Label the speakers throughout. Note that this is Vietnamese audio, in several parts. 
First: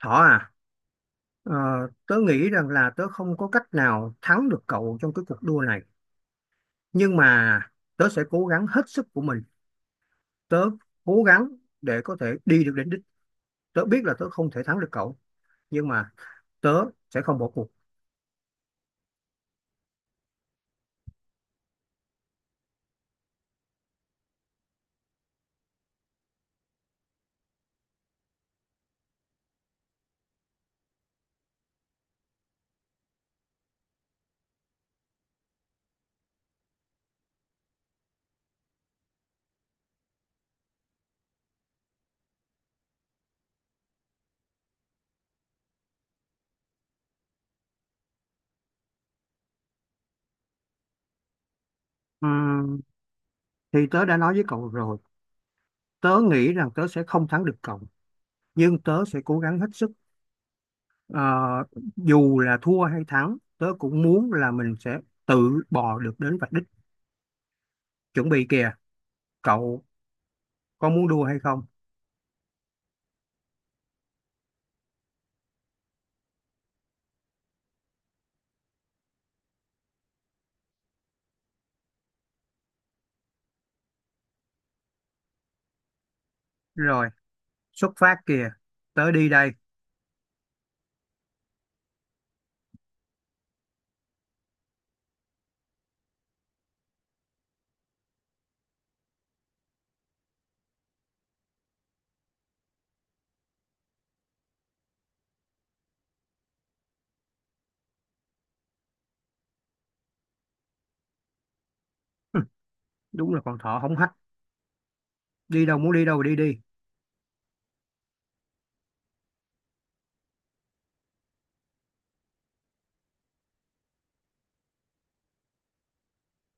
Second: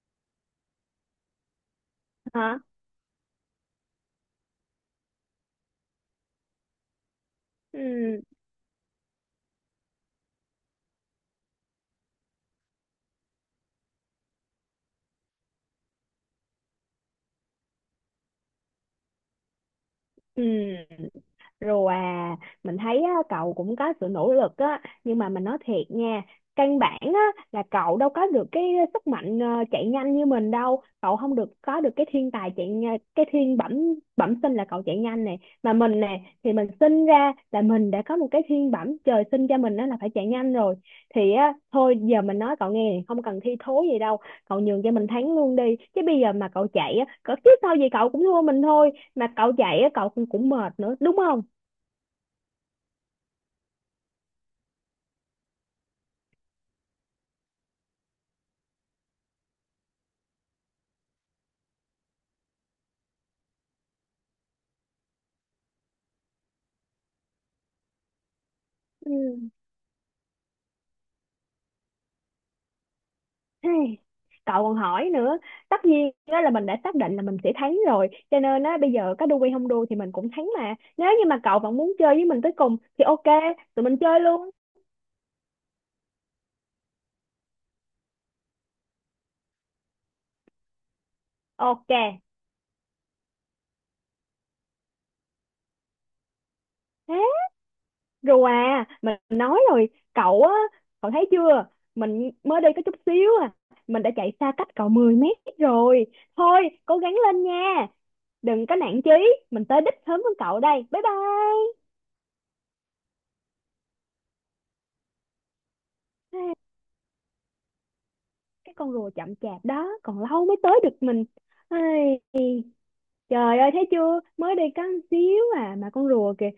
Speaker 1: Thỏ à, ờ, tớ nghĩ
Speaker 2: Hả?
Speaker 1: rằng là tớ không có cách nào thắng được cậu trong cái cuộc đua này. Nhưng mà tớ
Speaker 2: Ừ,
Speaker 1: sẽ cố gắng hết sức của mình. Tớ cố gắng để có thể đi được đến đích. Tớ biết là tớ không thể thắng được cậu. Nhưng mà tớ sẽ không bỏ cuộc.
Speaker 2: ừ. Rồi à, mình thấy á, cậu cũng có sự nỗ lực á nhưng mà mình nói thiệt nha, căn bản á là cậu đâu có được cái sức mạnh, chạy nhanh như mình đâu. Cậu không được có được cái thiên tài cái thiên bẩm bẩm sinh là cậu chạy nhanh này. Mà mình nè thì mình sinh ra là mình đã có một cái thiên bẩm trời sinh cho mình, đó là phải chạy nhanh rồi. Thì á thôi, giờ mình nói cậu nghe không cần thi thố gì đâu, cậu nhường cho mình thắng luôn đi. Chứ bây giờ mà cậu chạy á, cậu chứ sao gì cậu cũng thua mình thôi, mà cậu chạy á cậu cũng cũng mệt nữa, đúng không?
Speaker 1: Ừm, thì tớ đã nói với cậu rồi. Tớ nghĩ rằng tớ sẽ không thắng được cậu. Nhưng tớ sẽ cố gắng hết sức. Ờ, Dù là thua hay thắng, tớ cũng muốn là mình sẽ tự bò được đến vạch đích. Chuẩn bị kìa,
Speaker 2: Ừ.
Speaker 1: cậu có muốn đua hay không?
Speaker 2: Hey, cậu còn hỏi nữa, tất nhiên đó là mình đã xác định là mình sẽ thắng rồi, cho nên á bây giờ có đu hay không đu thì mình cũng thắng. Mà nếu như mà cậu vẫn muốn chơi với mình tới cùng thì ok, tụi mình chơi luôn.
Speaker 1: Rồi, xuất phát kìa, tới đi đây.
Speaker 2: Ok. Thế. Rồi à, mình nói rồi. Cậu á, cậu thấy chưa, mình mới đi có chút xíu à, mình đã chạy xa cách cậu 10 m rồi. Thôi cố gắng lên nha, đừng có nản chí, mình tới đích sớm hơn cậu đây. Bye
Speaker 1: Đúng là con thỏ hống hách, đi đâu muốn đi đâu đi
Speaker 2: bye.
Speaker 1: đi.
Speaker 2: Cái con rùa chậm chạp đó còn lâu mới tới được mình. Ai, trời ơi thấy chưa, mới đi có một xíu à mà con rùa kìa,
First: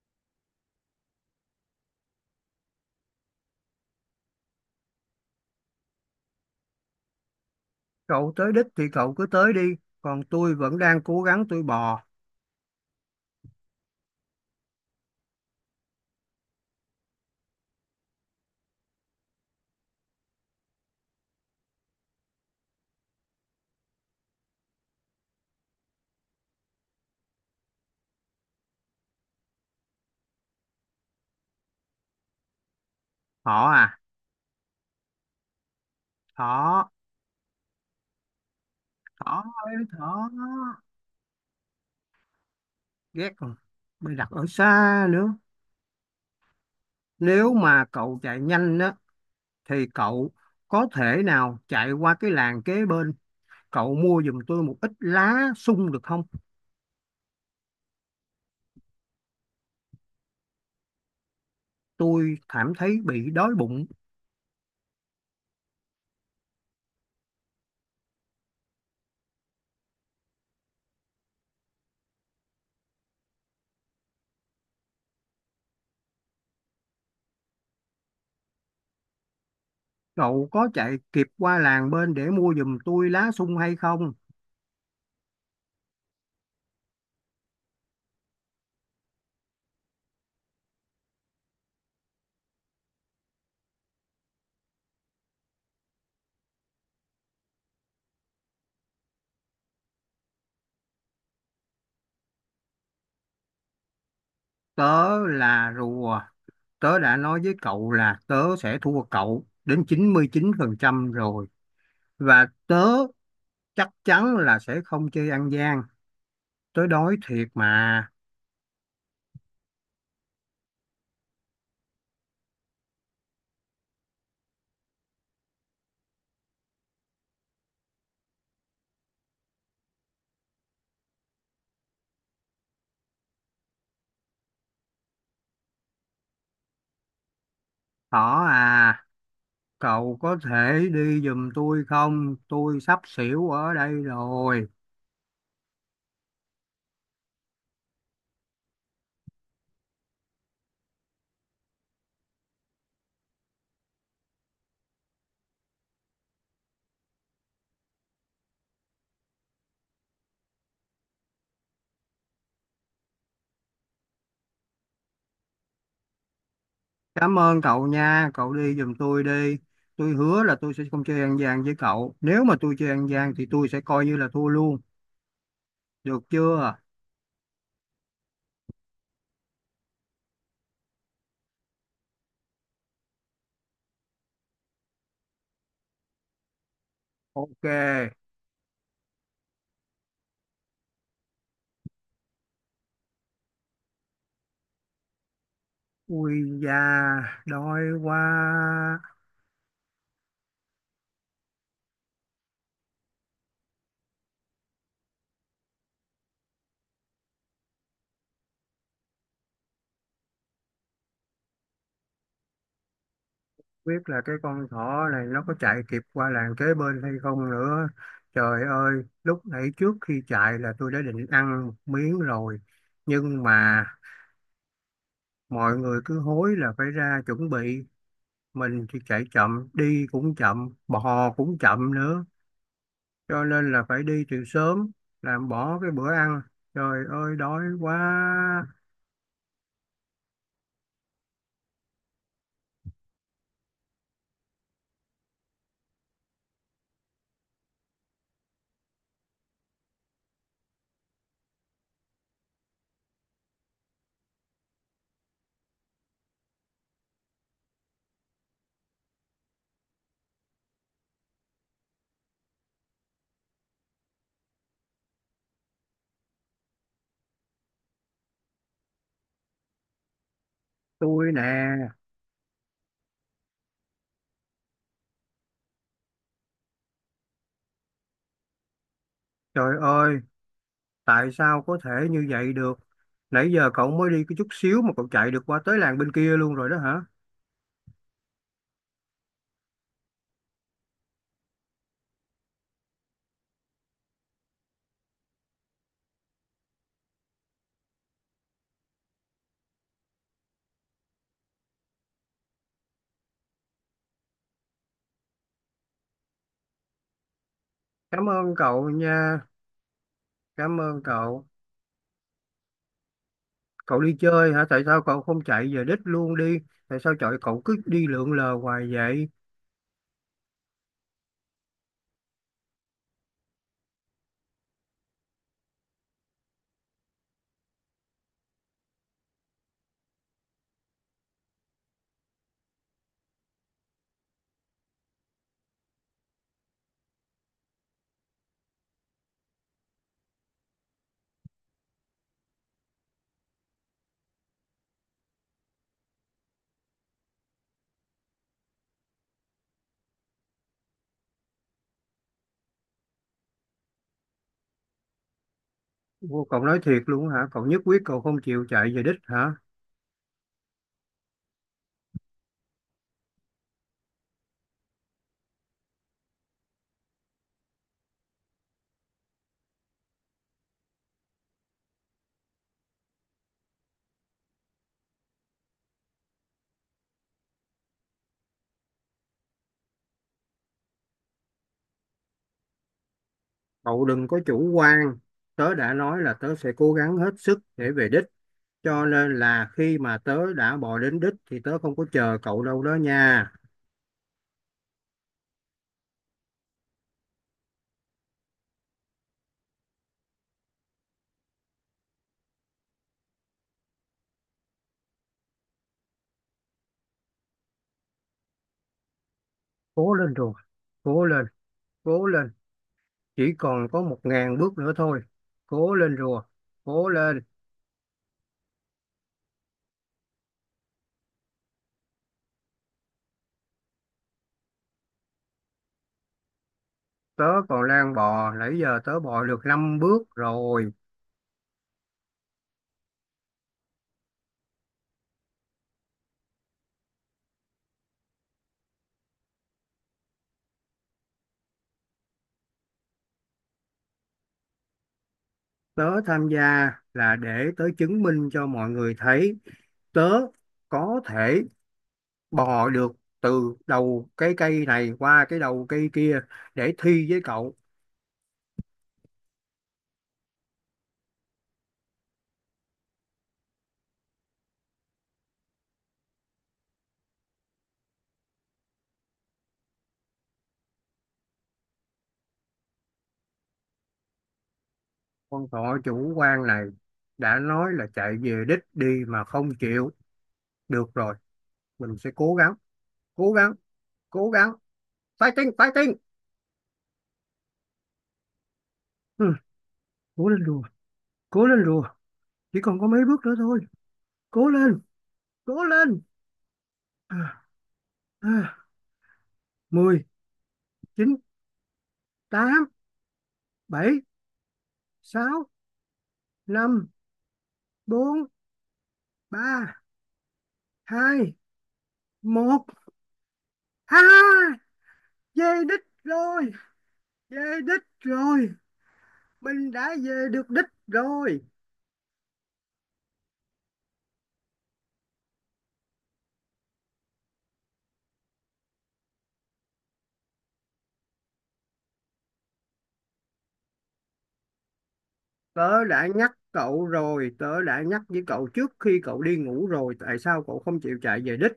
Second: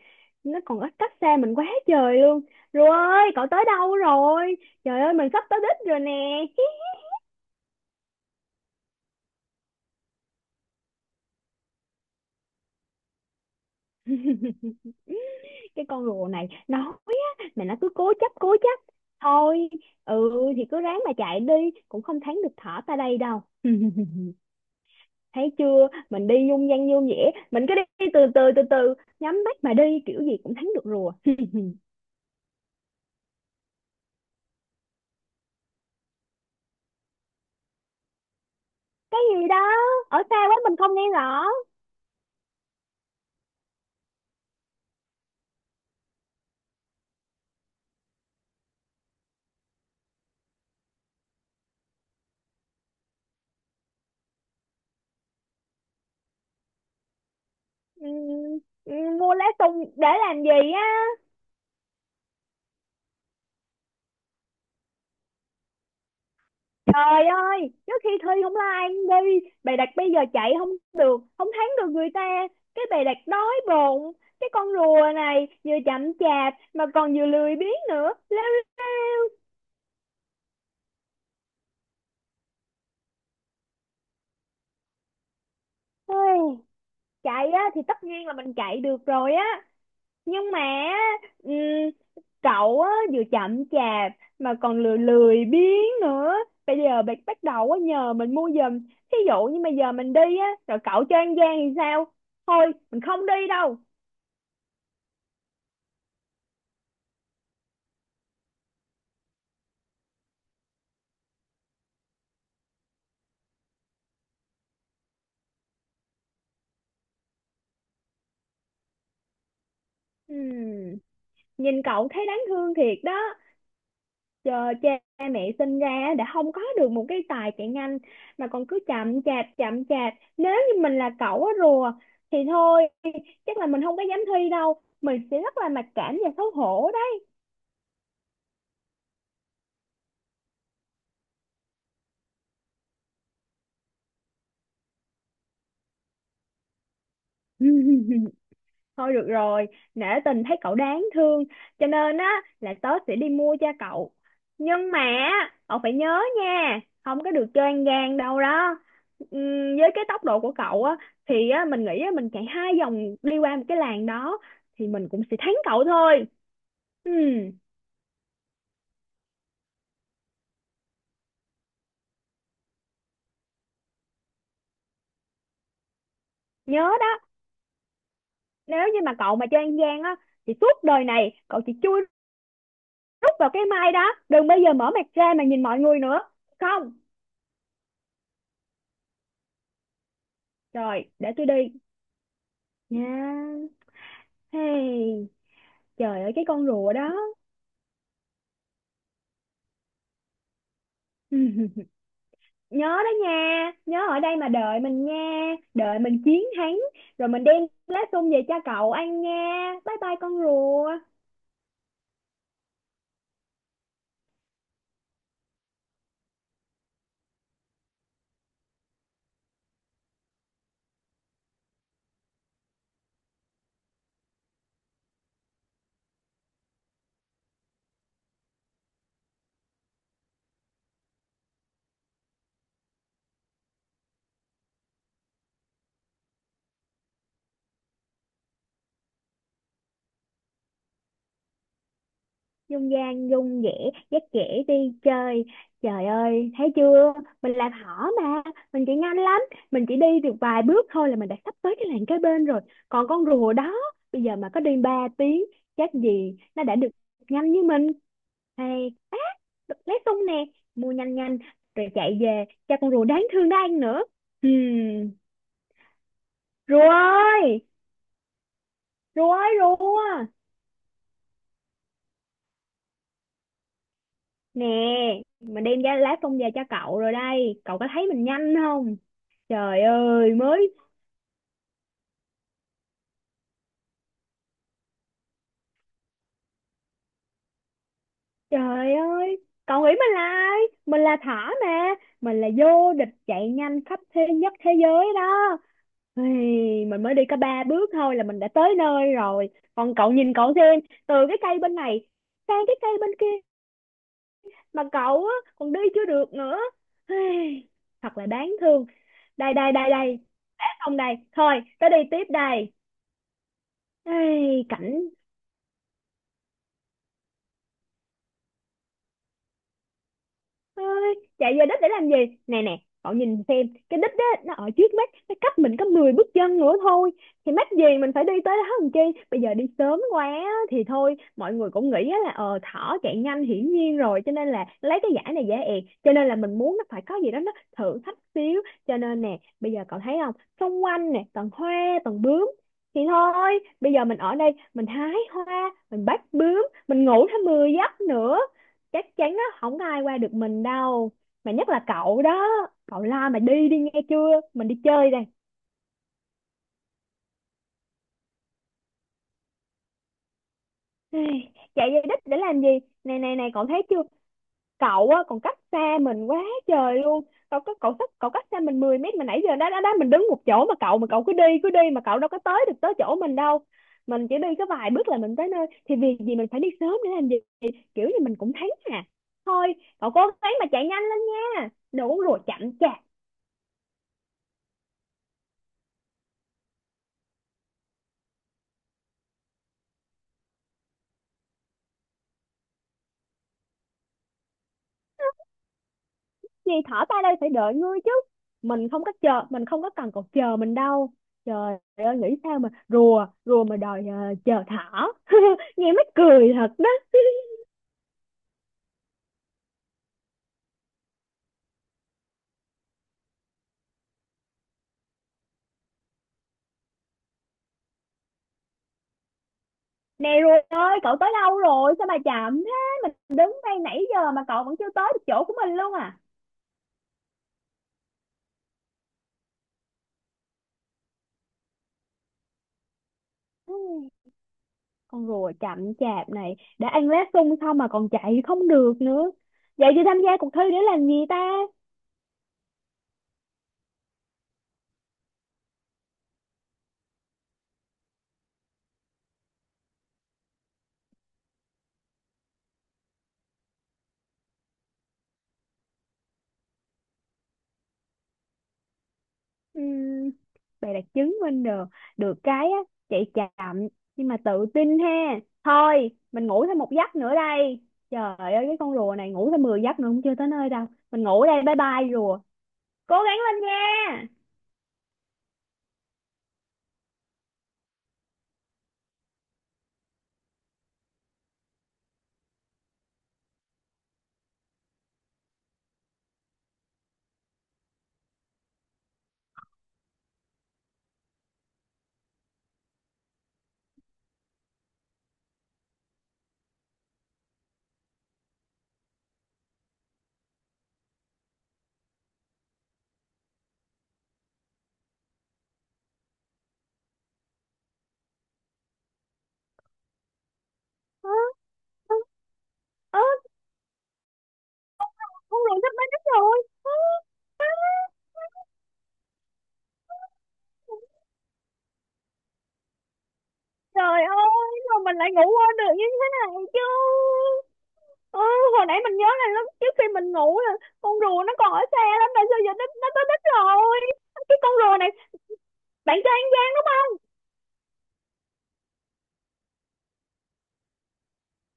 Speaker 2: nó còn ít cách xa mình quá trời luôn. Rùa ơi, cậu tới đâu rồi? Trời ơi mình sắp tới đích rồi nè.
Speaker 1: Cậu tới đích thì cậu cứ tới đi, còn tôi vẫn đang cố gắng tôi bò.
Speaker 2: Cái con rùa này nó, mà nó cứ cố chấp cố chấp. Thôi, ừ thì cứ ráng mà chạy đi, cũng không thắng được thỏ ta đây đâu. Thấy chưa, mình đi dung dăng dung dẻ, mình cứ đi từ từ từ từ, nhắm mắt mà đi kiểu gì cũng thắng được rùa.
Speaker 1: Thỏ à, thỏ,
Speaker 2: Cái
Speaker 1: thỏ
Speaker 2: gì đó?
Speaker 1: ơi
Speaker 2: Ở
Speaker 1: thỏ.
Speaker 2: xa quá mình không nghe rõ.
Speaker 1: Ghét rồi, mày đặt ở xa nữa. Nếu mà cậu chạy nhanh á thì cậu có thể nào chạy qua cái làng kế bên, cậu mua giùm tôi một ít lá sung được không?
Speaker 2: Ừ, ừ, mua lá sung để làm gì á?
Speaker 1: Tôi cảm thấy bị đói bụng.
Speaker 2: Trời ơi trước khi thi không like đi bày đặt, bây giờ chạy không được, không thắng được người ta cái bày đặt đói bụng. Cái con rùa này vừa chậm chạp mà còn vừa lười biếng nữa.
Speaker 1: Cậu có chạy kịp qua làng bên để mua giùm tôi lá sung hay không?
Speaker 2: Ôi, chạy á thì tất nhiên là mình chạy được rồi á, nhưng mà ừm, cậu á, vừa chậm chạp mà còn lười lười biếng nữa, bây giờ bạn bắt đầu á, nhờ mình mua giùm. Thí dụ như mà giờ mình đi á rồi cậu cho ăn gian thì sao? Thôi mình không đi đâu.
Speaker 1: Tớ là rùa, tớ đã nói với cậu là tớ sẽ thua cậu đến chín chín mươi chín phần trăm rồi, và tớ chắc chắn là sẽ không chơi ăn gian. Tớ đói thiệt mà.
Speaker 2: Ừm, Nhìn cậu thấy đáng thương thiệt đó. Giờ cha mẹ sinh ra á, đã không có được một cái tài chạy nhanh mà còn cứ chậm chạp chậm chạp. Nếu như mình là cậu á rùa, thì thôi, chắc là mình không có dám thi đâu, mình sẽ rất là mặc cảm và xấu hổ đó.
Speaker 1: Thỏ à, cậu có thể đi giùm tôi không? Tôi sắp xỉu ở đây rồi.
Speaker 2: Thôi được rồi, nể tình thấy cậu đáng thương, cho nên á là tớ sẽ đi mua cho cậu. Nhưng mà cậu phải nhớ nha, không có được chơi ăn gian đâu đó. Với cái tốc độ của cậu á thì á mình nghĩ á mình chạy 2 vòng đi qua một cái làng đó thì mình cũng sẽ thắng cậu thôi.
Speaker 1: Cảm
Speaker 2: Ừm.
Speaker 1: ơn cậu nha, cậu đi giùm tôi đi. Tôi hứa là tôi sẽ không chơi ăn gian với cậu, nếu mà tôi chơi ăn gian thì tôi sẽ coi như là thua luôn, được chưa?
Speaker 2: Nhớ đó, nếu như mà cậu mà chơi ăn gian á thì suốt đời này cậu chỉ chui rút vào cái mai đó, đừng bao giờ mở mặt ra mà nhìn mọi người nữa. Không,
Speaker 1: Ok.
Speaker 2: rồi để tôi đi. Nha. Hey, trời ơi
Speaker 1: Ui
Speaker 2: cái con
Speaker 1: da,
Speaker 2: rùa đó.
Speaker 1: đói quá.
Speaker 2: Nhớ đó nha, nhớ ở đây mà đợi mình nha, đợi mình chiến thắng, rồi mình đem lá sung về cho cậu ăn nha. Bye bye con rùa.
Speaker 1: Biết là cái con thỏ này nó có chạy kịp qua làng kế bên hay không nữa. Trời ơi, lúc nãy trước khi chạy là tôi đã định ăn một miếng rồi. Nhưng mà mọi người cứ hối là phải ra chuẩn bị. Mình thì chạy chậm, đi cũng chậm, bò cũng chậm nữa. Cho nên là phải đi từ sớm, làm bỏ cái bữa ăn. Trời ơi, đói quá.
Speaker 2: Dung gian dung dẻ dắt dẻ đi chơi. Trời ơi thấy chưa, mình làm hỏ mà, mình chỉ nhanh lắm, mình chỉ đi được vài bước thôi là mình đã sắp tới cái làng kế bên rồi. Còn con rùa đó, bây giờ mà có đi 3 tiếng chắc gì nó đã được nhanh như mình. Hay á, được lấy tung nè, mua nhanh nhanh rồi chạy về cho con rùa đáng thương đó ăn nữa. Hmm. Rùa ơi, rùa ơi rùa,
Speaker 1: Tôi nè,
Speaker 2: nè, mình đem ra lá tung về cho cậu rồi đây, cậu có thấy mình nhanh không?
Speaker 1: trời
Speaker 2: Trời
Speaker 1: ơi.
Speaker 2: ơi mới,
Speaker 1: Tại sao có thể như vậy được? Nãy giờ cậu mới đi cái chút xíu mà cậu chạy được qua tới làng bên kia luôn rồi đó hả?
Speaker 2: trời ơi cậu nghĩ mình là ai? Mình là Thỏ mà, mình là vô địch chạy nhanh khắp thế nhất thế giới đó. Ui, mình mới đi có 3 bước thôi là mình đã tới nơi rồi. Còn cậu nhìn cậu xem, từ cái cây bên này sang cái cây bên kia mà cậu á, còn đi chưa được nữa. Ui, thật là
Speaker 1: Cảm
Speaker 2: đáng
Speaker 1: ơn
Speaker 2: thương.
Speaker 1: cậu nha,
Speaker 2: Đây đây đây đây, để
Speaker 1: cảm
Speaker 2: không
Speaker 1: ơn
Speaker 2: đây
Speaker 1: cậu.
Speaker 2: thôi tới đi tiếp đây.
Speaker 1: Cậu đi chơi
Speaker 2: Ê,
Speaker 1: hả? Tại
Speaker 2: cảnh.
Speaker 1: sao cậu không chạy về đích luôn đi? Tại sao trời cậu cứ đi lượn lờ hoài vậy?
Speaker 2: Ôi, chạy về đích để làm gì, nè nè cậu nhìn xem cái đích đó, nó ở trước mắt, nó cách mình có 10 bước chân nữa thôi, thì mắc gì mình phải đi tới đó làm chi. Bây giờ đi sớm quá á, thì thôi mọi người cũng nghĩ á là, ờ thỏ chạy nhanh hiển nhiên rồi, cho nên là lấy cái giải này dễ ẹt, cho nên là mình muốn nó phải có gì đó nó thử thách xíu. Cho nên nè bây giờ cậu thấy không, xung quanh nè toàn hoa toàn bướm, thì thôi bây giờ mình ở đây mình hái hoa mình bắt bướm mình ngủ thêm 10 giấc nữa. Chắc chắn á không có ai qua được mình đâu, mà nhất là cậu đó. Cậu la mà đi đi nghe chưa, mình đi chơi đây.
Speaker 1: Ô, cậu nói thiệt luôn hả? Cậu nhất quyết cậu không chịu chạy về đích hả?
Speaker 2: Chạy về đích để làm gì? Này này này cậu thấy chưa, cậu á còn cách xa mình quá trời luôn. Cậu cách xa mình 10 m mà nãy giờ đó đó đó mình đứng một chỗ mà cậu cứ đi mà cậu đâu có tới được tới chỗ mình đâu. Mình chỉ đi có vài bước là mình tới nơi thì việc gì mình phải đi sớm để làm gì. Kiểu như mình cũng thấy à, thôi cậu cố gắng mà chạy nhanh lên nha, đừng có rùa chậm chạp.
Speaker 1: Cậu đừng có chủ quan. Tớ đã nói là tớ sẽ cố gắng hết sức để về đích. Cho nên là khi mà tớ đã bò đến đích thì tớ không có chờ cậu đâu đó nha.
Speaker 2: Gì, thỏ ta đây phải đợi ngươi chứ? Mình không có chờ, mình không có cần cậu chờ mình đâu. Trời ơi nghĩ sao mà rùa rùa mà đòi chờ thỏ. Nghe mắc cười thật đó.
Speaker 1: Cố lên rồi, cố lên, cố lên, chỉ còn có 1.000 bước nữa thôi. Cố lên rùa, cố lên.
Speaker 2: Nè rùa ơi, cậu tới đâu rồi sao mà chậm thế? Mình đứng đây nãy giờ mà cậu vẫn chưa tới được chỗ của mình luôn à?
Speaker 1: Tớ còn đang bò, nãy giờ tớ bò được 5 bước rồi.
Speaker 2: Ừ, con rùa chậm chạp này đã ăn lá sung xong mà còn chạy không được nữa, vậy thì tham gia cuộc thi để làm gì ta?
Speaker 1: Tớ tham gia là để tớ chứng minh cho mọi người thấy tớ có thể bò được từ đầu cái cây này qua cái đầu cây kia, để thi với cậu.
Speaker 2: Ừm, Bà đã chứng minh được được cái á, chạy chậm nhưng mà tự tin ha. Thôi mình ngủ thêm một giấc nữa đây. Trời ơi cái con rùa này ngủ thêm 10 giấc nữa cũng chưa tới nơi đâu. Mình ngủ đây, bye bye rùa. Cố gắng lên nha.
Speaker 1: Con thỏ chủ quan này, đã nói là chạy về đích đi mà không chịu. Được rồi, mình sẽ cố gắng, cố gắng, cố gắng. Fighting, fighting. Ừ, cố lên rùa, cố lên rùa, chỉ còn có mấy bước nữa thôi. Cố lên, cố lên. à, à, 10, chín, tám, bảy, sáu, năm, bốn, ba, hai,
Speaker 2: Ừ.
Speaker 1: một.
Speaker 2: Ừ,
Speaker 1: À,
Speaker 2: con rùa
Speaker 1: về
Speaker 2: sắp
Speaker 1: đích
Speaker 2: đến đích rồi.
Speaker 1: rồi, về đích rồi, mình đã về được đích rồi.
Speaker 2: Trời ơi mà mình lại ngủ quên được như thế này chứ. Ừ, hồi nãy mình nhớ là lúc trước khi mình ngủ là con rùa nó còn ở xe lắm, tại sao giờ nó tới đích rồi? Cái con rùa này.
Speaker 1: Tớ
Speaker 2: Bạn
Speaker 1: đã
Speaker 2: cho ăn.
Speaker 1: nhắc cậu rồi, tớ đã nhắc với cậu trước khi cậu đi ngủ rồi, tại sao cậu không chịu chạy về đích?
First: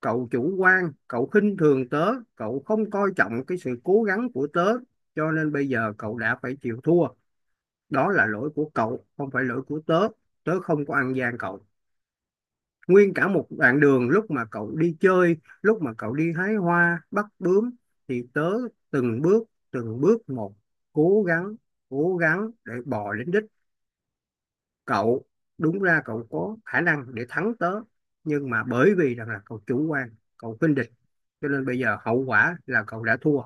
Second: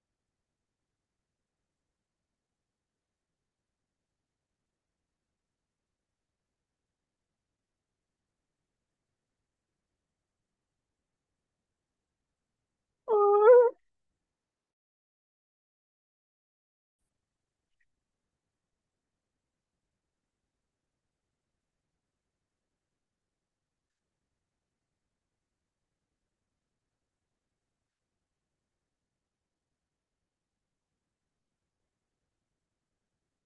Speaker 1: Cậu chủ quan, cậu khinh thường tớ, cậu không coi trọng cái sự cố gắng của tớ, cho nên bây giờ cậu đã phải chịu thua. Đó là lỗi của cậu, không phải lỗi của tớ. Tớ không có ăn gian cậu. Nguyên
Speaker 2: Ừ.
Speaker 1: cả một đoạn đường lúc mà cậu đi chơi, lúc mà cậu đi hái hoa, bắt bướm, thì tớ từng bước một, cố gắng, cố gắng để bò đến đích. Cậu, đúng ra cậu có khả năng để thắng tớ, nhưng mà bởi vì rằng là cậu chủ quan, cậu khinh địch, cho nên bây giờ hậu quả là cậu đã thua,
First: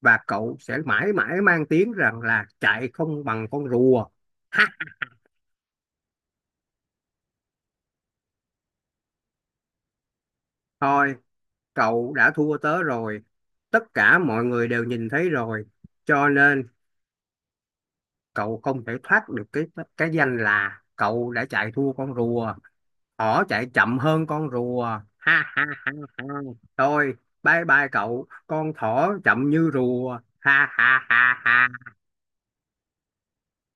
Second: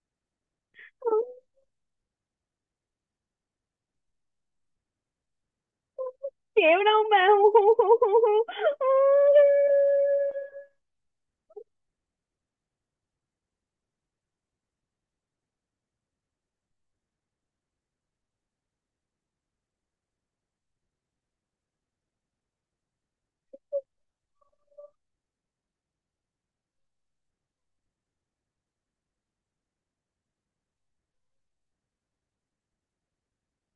Speaker 1: và cậu sẽ mãi mãi mang tiếng rằng là chạy không bằng con rùa.
Speaker 2: Chịu đâu mà.
Speaker 1: Thôi, cậu đã thua tớ rồi, tất cả mọi người đều nhìn thấy rồi, cho nên cậu không thể thoát được cái danh là cậu đã chạy thua con rùa. Thỏ chạy chậm hơn con rùa. Ha ha ha ha. Thôi, bye bye cậu. Con thỏ chậm như rùa. Ha ha ha ha.